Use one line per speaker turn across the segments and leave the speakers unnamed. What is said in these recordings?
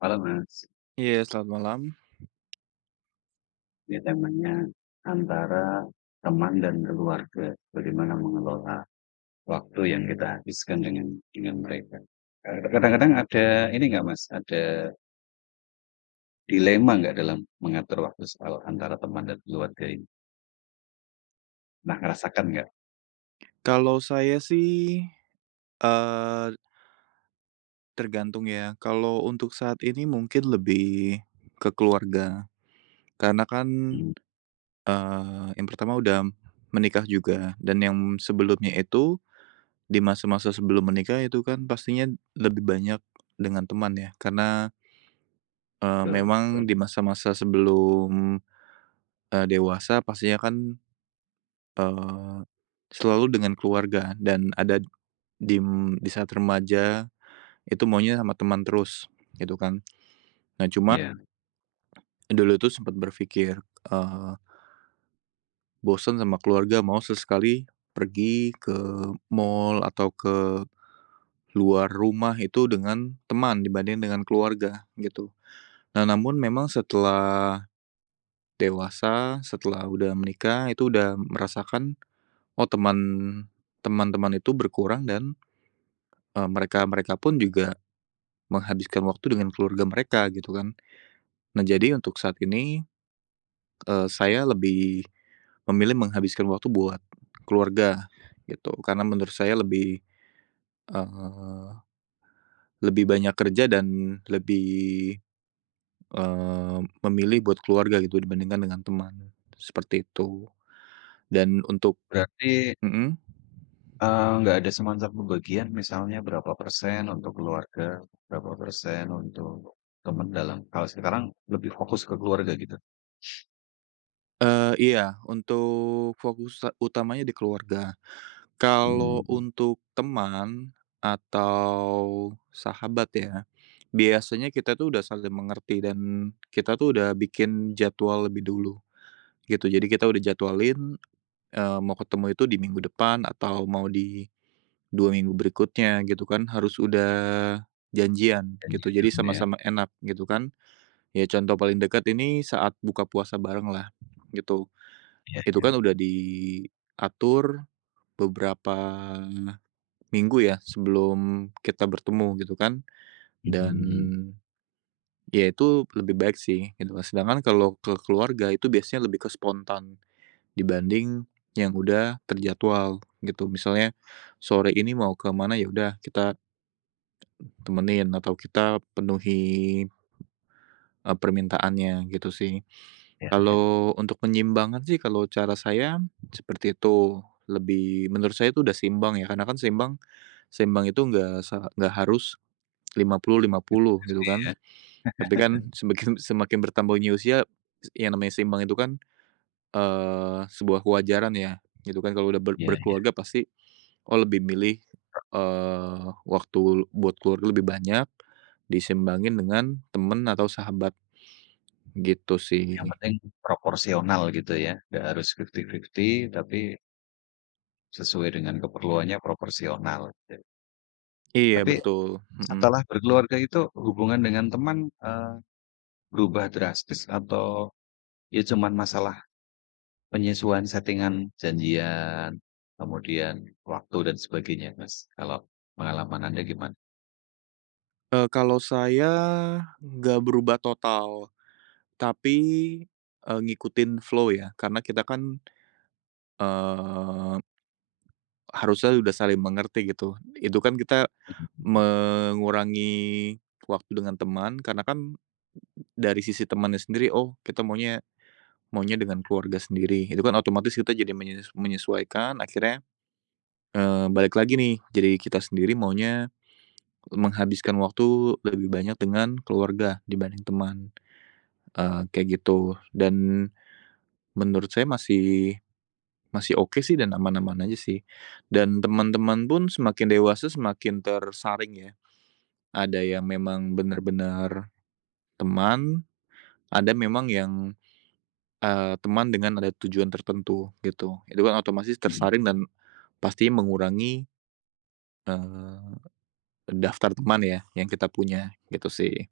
Halo Mas,
Iya, selamat malam.
ini temanya antara teman dan keluarga, bagaimana mengelola waktu yang kita habiskan dengan mereka. Kadang-kadang ada ini nggak Mas, ada dilema nggak dalam mengatur waktu soal antara teman dan keluarga ini? Pernah ngerasakan nggak?
Kalau saya sih, eee, tergantung ya. Kalau untuk saat ini mungkin lebih ke keluarga, karena kan,
Mmm,
yang pertama udah menikah juga dan yang sebelumnya itu, di masa-masa sebelum menikah itu kan pastinya lebih banyak dengan teman ya, karena,
betul betul,
memang di masa-masa sebelum, dewasa pastinya kan, eee, selalu dengan keluarga dan ada di saat remaja. Itu maunya sama teman terus, gitu kan. Nah cuma,
iya.
dulu itu sempat berpikir, eee, bosen sama keluarga mau sesekali pergi ke mall atau ke luar rumah itu dengan teman dibanding dengan keluarga, gitu. Nah namun memang setelah dewasa, setelah udah menikah, itu udah merasakan, oh teman-teman itu berkurang dan, mereka-mereka pun juga menghabiskan waktu dengan keluarga mereka, gitu kan. Nah jadi untuk saat ini saya lebih memilih menghabiskan waktu buat keluarga gitu, karena menurut saya lebih, eee, lebih banyak kerja dan lebih, memilih buat keluarga gitu dibandingkan dengan teman, seperti itu. Dan untuk.
Berarti,
Mhm.
nggak ada semacam pembagian misalnya berapa persen untuk keluarga, berapa persen untuk teman dalam kalau sekarang lebih fokus ke keluarga gitu?
Iya, untuk fokus utamanya di keluarga. Kalau
Mhm,
untuk teman atau sahabat ya, biasanya kita tuh udah saling mengerti dan kita tuh udah bikin jadwal lebih dulu gitu. Jadi kita udah jadwalin, mau ketemu itu di minggu depan atau mau di 2 minggu berikutnya gitu kan, harus udah janjian
dan
gitu.
ya
Jadi
dunia.
sama-sama enak gitu kan. Ya contoh paling dekat ini saat buka puasa bareng lah gitu.
Iya
Itu
iya,
kan udah diatur beberapa minggu ya, sebelum kita bertemu gitu kan, dan
mhm,
ya itu lebih baik sih gitu kan. Sedangkan kalau ke keluarga itu biasanya lebih ke spontan dibanding yang udah terjadwal gitu. Misalnya sore ini mau ke mana, ya udah kita temenin atau kita penuhi, permintaannya gitu sih.
iya iya,
Kalau untuk penyiimbangan sih kalau cara saya seperti itu, lebih menurut saya itu udah seimbang ya, karena kan seimbang seimbang itu nggak nggak harus 50-50 gitu
fifty-fifty
kan.
ya,
Tapi kan semakin semakin bertambahnya usia, yang namanya seimbang itu kan, sebuah kewajaran ya, gitu kan. Kalau udah
iya iya,
berkeluarga pasti, oh lebih milih, eee, waktu buat keluarga lebih banyak, diseimbangin dengan temen atau sahabat, gitu sih.
yang penting proporsional gitu ya, nggak harus fifty-fifty tapi sesuai dengan keperluannya proporsional gitu.
Iya
Tapi
betul, mhm.
setelah berkeluarga itu hubungan dengan teman, eee, berubah drastis atau ya cuman masalah penyesuaian settingan janjian, kemudian waktu dan sebagainya Mas, kalau pengalaman Anda gimana?
Kalau saya nggak berubah total, tapi, ngikutin flow ya, karena kita kan, eee harusnya udah saling mengerti gitu. Itu kan kita mengurangi waktu dengan teman karena kan dari sisi temannya sendiri, oh kita maunya maunya dengan keluarga sendiri. Itu kan otomatis kita jadi menyesuaikan akhirnya, balik lagi nih, jadi kita sendiri maunya menghabiskan waktu lebih banyak dengan keluarga dibanding teman, kayak gitu. Dan menurut saya masih masih oke sih dan aman-aman aja sih. Dan teman-teman pun semakin dewasa semakin tersaring ya. Ada yang memang benar-benar teman, ada memang yang, teman dengan ada tujuan tertentu gitu. Itu kan otomatis
Mhm.
tersaring dan pasti mengurangi, eee, daftar teman ya yang kita punya gitu sih.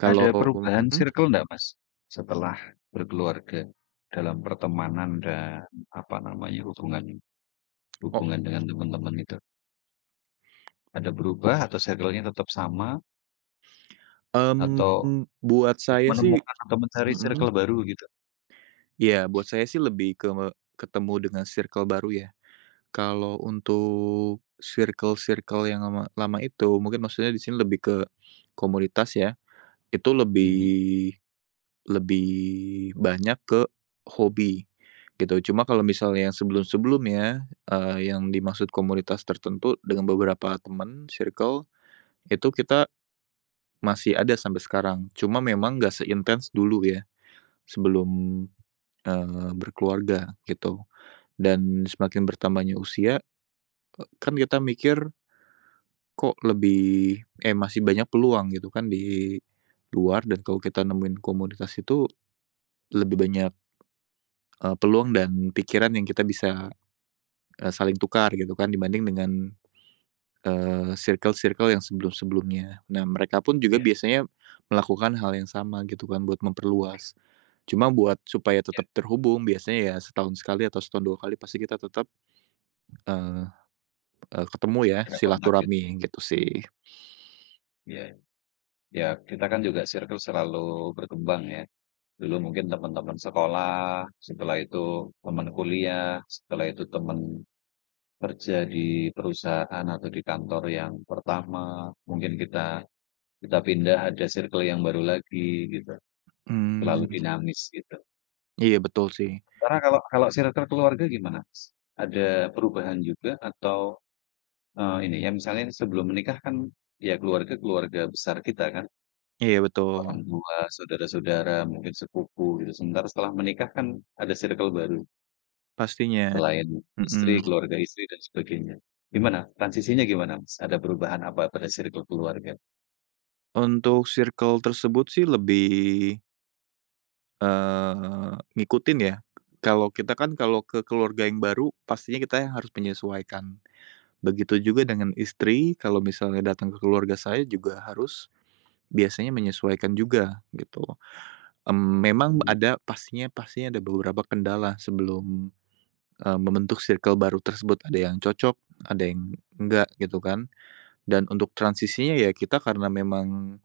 Ada perubahan
Mhm.
circle ndak, Mas, setelah berkeluarga dalam pertemanan dan apa namanya, hubungan
o
hubungan dengan teman-teman itu? Ada berubah atau circle-nya tetap sama atau
mmm, buat saya sih
menemukan atau mencari
mhm,
circle baru gitu?
iya, buat saya sih lebih ke ketemu dengan circle baru ya. Kalau untuk circle-circle yang lama lama itu mungkin maksudnya di sini lebih ke komunitas ya. Itu
Mhm,
lebih lebih banyak ke hobi, gitu. Cuma kalau misalnya yang sebelum-sebelumnya, yang dimaksud komunitas tertentu dengan beberapa teman circle, itu kita masih ada sampai sekarang. Cuma memang nggak seintens dulu ya, sebelum, berkeluarga, gitu. Dan semakin bertambahnya usia, kan kita mikir, kok masih banyak peluang gitu kan di luar dan kalau kita nemuin komunitas itu lebih banyak peluang dan pikiran yang kita bisa, saling tukar gitu kan dibanding dengan, circle-circle yang sebelum-sebelumnya. Nah mereka pun juga
ya
biasanya melakukan hal yang sama gitu kan buat memperluas. Cuma buat supaya
iya,
tetap terhubung biasanya ya setahun sekali atau setahun 2 kali pasti kita tetap, eee eee, ketemu ya
ada kontak gitu.
silaturahmi gitu sih.
Iya, ya kita kan juga circle selalu berkembang ya. Dulu mungkin teman-teman sekolah, setelah itu teman kuliah, setelah itu teman Kerja di perusahaan atau di kantor yang pertama, mungkin kita kita pindah ada circle yang baru lagi gitu,
Mmm,
terlalu dinamis gitu.
iya betul sih.
Karena kalau kalau circle keluarga gimana, Mas? Ada perubahan juga atau, ini ya misalnya sebelum menikah kan ya keluarga keluarga besar kita kan,
Iya betul,
orang tua, saudara-saudara, mungkin sepupu gitu, sementara setelah menikah kan ada circle baru,
pastinya,
selain istri,
mhm.
keluarga istri dan sebagainya. Gimana, transisinya gimana, Mas? Ada perubahan apa pada circle keluarga?
Untuk circle tersebut sih lebih ngikutin ya. Kalau kita kan kalau ke keluarga yang baru, pastinya kita yang harus menyesuaikan. Begitu juga dengan istri, kalau misalnya datang ke keluarga saya juga harus biasanya menyesuaikan juga, gitu. Mmm, memang
Mhm,
ada pastinya pastinya ada beberapa kendala sebelum, membentuk circle baru tersebut. Ada yang cocok, ada yang enggak, gitu kan. Dan untuk transisinya ya kita karena memang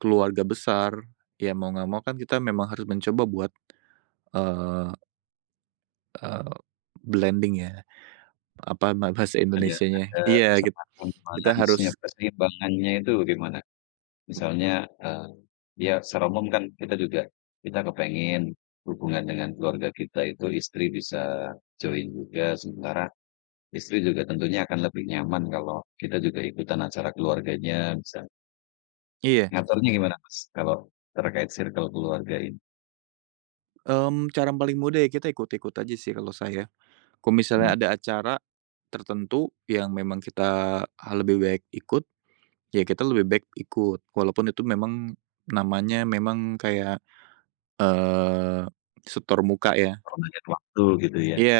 keluarga besar, ya mau nggak mau kan kita memang harus mencoba buat, eh, Eee, blending ya, apa bahasa Indonesianya?
ada
Iya,
semacam
kita
balance-nya,
harus
keseimbangannya itu gimana? Misalnya, ya secara umum kan kita juga kita kepengen hubungan dengan keluarga kita itu istri bisa join juga, sementara istri juga tentunya akan lebih nyaman kalau kita juga ikutan acara keluarganya bisa.
iya,
Ngaturnya gimana, Mas, kalau terkait circle keluarga ini?
mmm, cara paling mudah ya kita ikut-ikut aja sih kalau saya. Kalau misalnya
Mmm,
ada acara tertentu yang memang kita lebih baik ikut, ya kita lebih baik ikut, walaupun itu memang namanya memang kayak, eee, setor muka ya.
permanent waktu gitu ya.
Iya,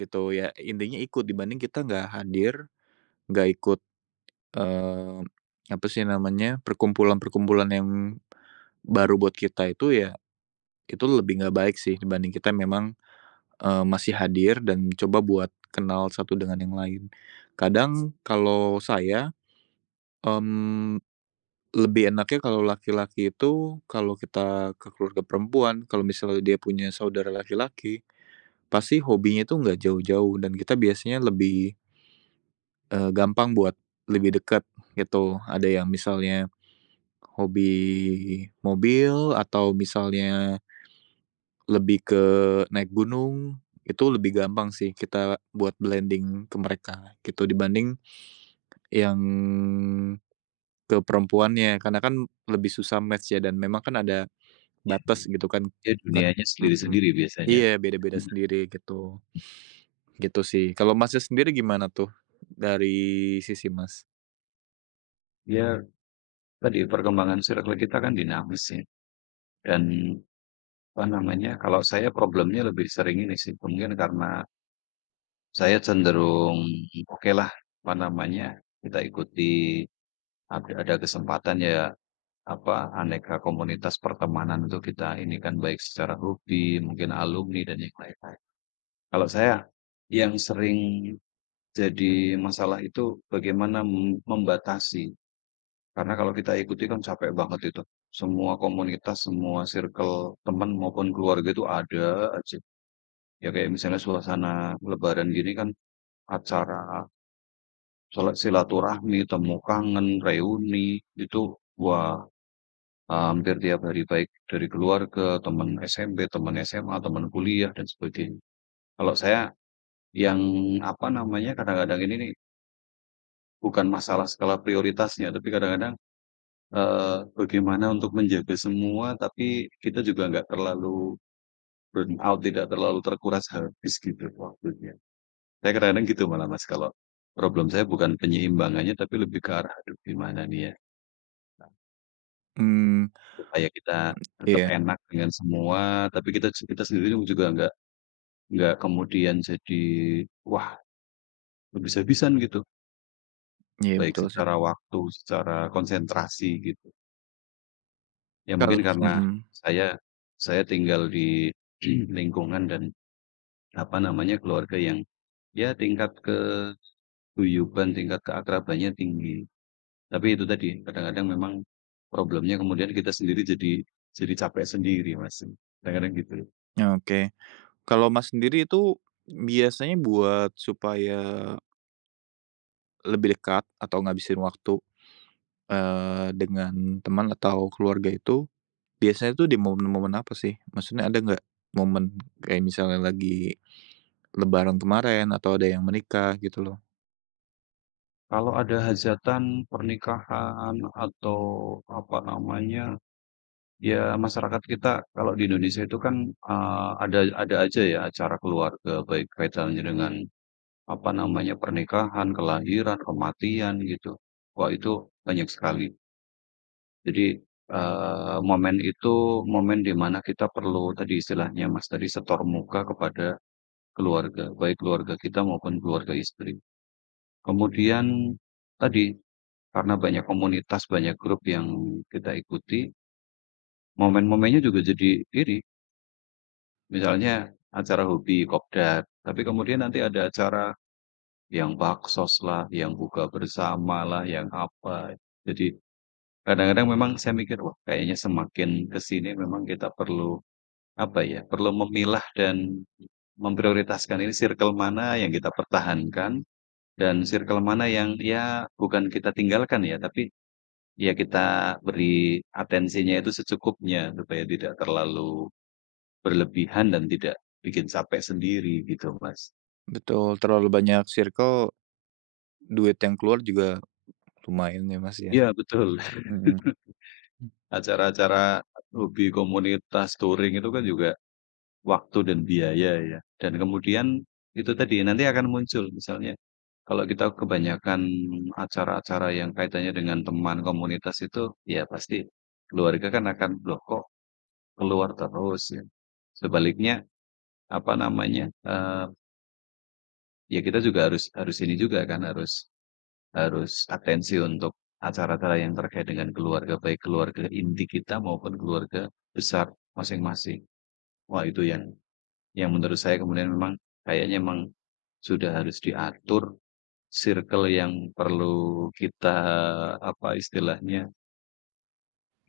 gitu ya, intinya ikut dibanding kita nggak hadir, nggak ikut Eee, apa sih namanya, perkumpulan-perkumpulan yang baru buat kita itu ya, itu lebih nggak baik sih dibanding kita memang, masih hadir dan coba buat kenal satu dengan yang lain. Kadang kalau saya, mmm, lebih enaknya kalau laki-laki itu kalau kita ke keluarga perempuan, kalau misalnya dia punya saudara laki-laki, pasti hobinya itu nggak jauh-jauh dan kita biasanya lebih, gampang buat lebih dekat gitu. Ada yang misalnya hobi mobil atau misalnya lebih ke naik gunung, itu lebih gampang sih kita buat blending ke mereka gitu dibanding yang ke perempuannya, karena kan lebih susah match ya dan memang kan ada batas gitu kan.
Ya
Bet
dunianya
mmm,
sendiri-sendiri biasanya.
iya, beda-beda sendiri gitu, gitu sih. Kalau Masnya sendiri gimana tuh dari sisi Mas?
Ya tadi perkembangan circle kita kan dinamis ya. Dan, apa namanya, kalau saya problemnya lebih sering ini sih, mungkin karena saya cenderung, okelah, apa namanya, kita ikuti, ada kesempatan ya, apa, aneka komunitas pertemanan itu kita ini kan, baik secara hobi, mungkin alumni, dan yang lain-lain. Kalau saya, yang sering jadi masalah itu bagaimana membatasi, karena kalau kita ikuti kan capek banget itu. Semua komunitas, semua circle teman maupun keluarga itu ada aja. Ya kayak misalnya suasana lebaran gini kan acara silaturahmi, temu kangen, reuni, itu wah, hampir tiap hari baik dari keluarga, teman SMP, teman SMA, teman kuliah dan sebagainya. Kalau saya yang apa namanya, kadang-kadang ini nih bukan masalah skala prioritasnya, tapi kadang-kadang, bagaimana untuk menjaga semua tapi kita juga nggak terlalu burn out, tidak terlalu terkuras habis gitu waktunya. Saya kadang-kadang gitu malah Mas, kalau problem saya bukan penyeimbangannya, tapi lebih ke arah, "Aduh gimana nih ya,
Hmm.
supaya kita tetap
Iya,
enak dengan semua, tapi kita kita sendiri juga nggak kemudian jadi, wah habis-habisan," gitu.
iya
Baik
betul sih.
secara waktu, secara konsentrasi gitu. Ya mungkin karena
Mhm.
saya saya tinggal di lingkungan dan, apa namanya, keluarga yang, ya tingkat keguyuban, tingkat keakrabannya tinggi. Tapi itu tadi, kadang-kadang memang problemnya kemudian kita sendiri jadi capek sendiri, Mas, kadang-kadang gitu.
Oke. Kalau Mas sendiri itu biasanya buat supaya lebih dekat atau ngabisin waktu, dengan teman atau keluarga itu, biasanya tuh di momen-momen apa sih? Maksudnya ada nggak momen kayak misalnya lagi lebaran kemarin atau ada yang menikah gitu loh.
Kalau ada hajatan, pernikahan, atau apa namanya, ya masyarakat kita kalau di Indonesia itu kan, ada aja ya acara keluarga, baik kaitannya dengan apa namanya, pernikahan, kelahiran, kematian, gitu. Wah, itu banyak sekali. Jadi, momen itu momen di mana kita perlu tadi istilahnya, Mas, tadi setor muka kepada Keluarga, baik keluarga kita maupun keluarga istri. Kemudian tadi, karena banyak komunitas, banyak grup yang kita ikuti, momen-momennya juga jadi iri. Misalnya acara hobi, kopdar, tapi kemudian nanti ada acara yang baksos lah, yang buka bersama lah, yang apa. Jadi kadang-kadang memang saya mikir, wah kayaknya semakin ke sini memang kita perlu, apa ya, perlu memilah dan memprioritaskan ini circle mana yang kita pertahankan, dan circle mana yang ya bukan kita tinggalkan ya, tapi ya kita beri atensinya itu secukupnya, supaya tidak terlalu berlebihan dan tidak bikin capek sendiri gitu, Mas.
Betul, terlalu banyak circle, duit yang keluar juga lumayan ya, Mas, ya.
Iya betul,
Mhm.
acara-acara hobi komunitas touring itu kan juga waktu dan biaya ya, dan kemudian itu tadi, nanti akan muncul misalnya, kalau kita kebanyakan acara-acara yang kaitannya dengan teman komunitas itu, ya pasti keluarga kan akan, "Loh kok Keluar terus ya. Sebaliknya, apa namanya, ya kita juga harus harus ini juga kan, harus harus atensi untuk acara-acara yang terkait dengan keluarga, baik keluarga inti kita maupun keluarga besar masing-masing. Wah itu yang menurut saya kemudian memang kayaknya memang sudah harus diatur circle yang perlu kita, apa istilahnya,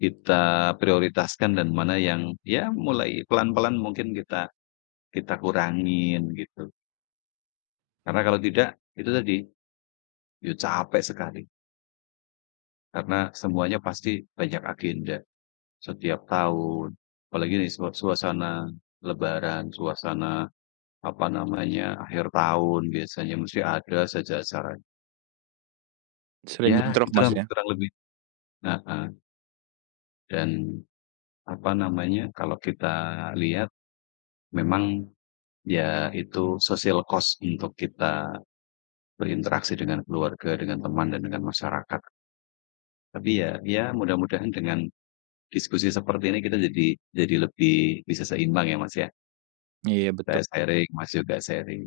kita prioritaskan dan mana yang, ya mulai pelan-pelan mungkin kita kita kurangin gitu. Karena kalau tidak, itu tadi, ya capek sekali, karena semuanya pasti banyak agenda, setiap tahun. Apalagi nih suasana lebaran, suasana, apa namanya, akhir tahun biasanya mesti ada saja acara.
Sering
Ya
bentrok,
itulah
Mas,
Mas,
ya?
kurang lebih heeh, dan, apa namanya, kalau kita lihat memang ya itu social cost untuk kita berinteraksi dengan keluarga, dengan teman, dan dengan masyarakat. Tapi ya ya mudah-mudahan dengan Diskusi seperti ini kita jadi lebih bisa seimbang ya, Mas, ya.
Iya betul,
Saya sharing, Mas juga sharing.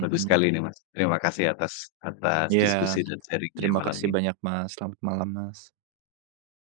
Bagus sekali nih, Mas. Terima kasih atas atas
Iya,
diskusi dan sharing-nya
terima
malam
kasih
ini.
banyak, Mas. Selamat malam, Mas.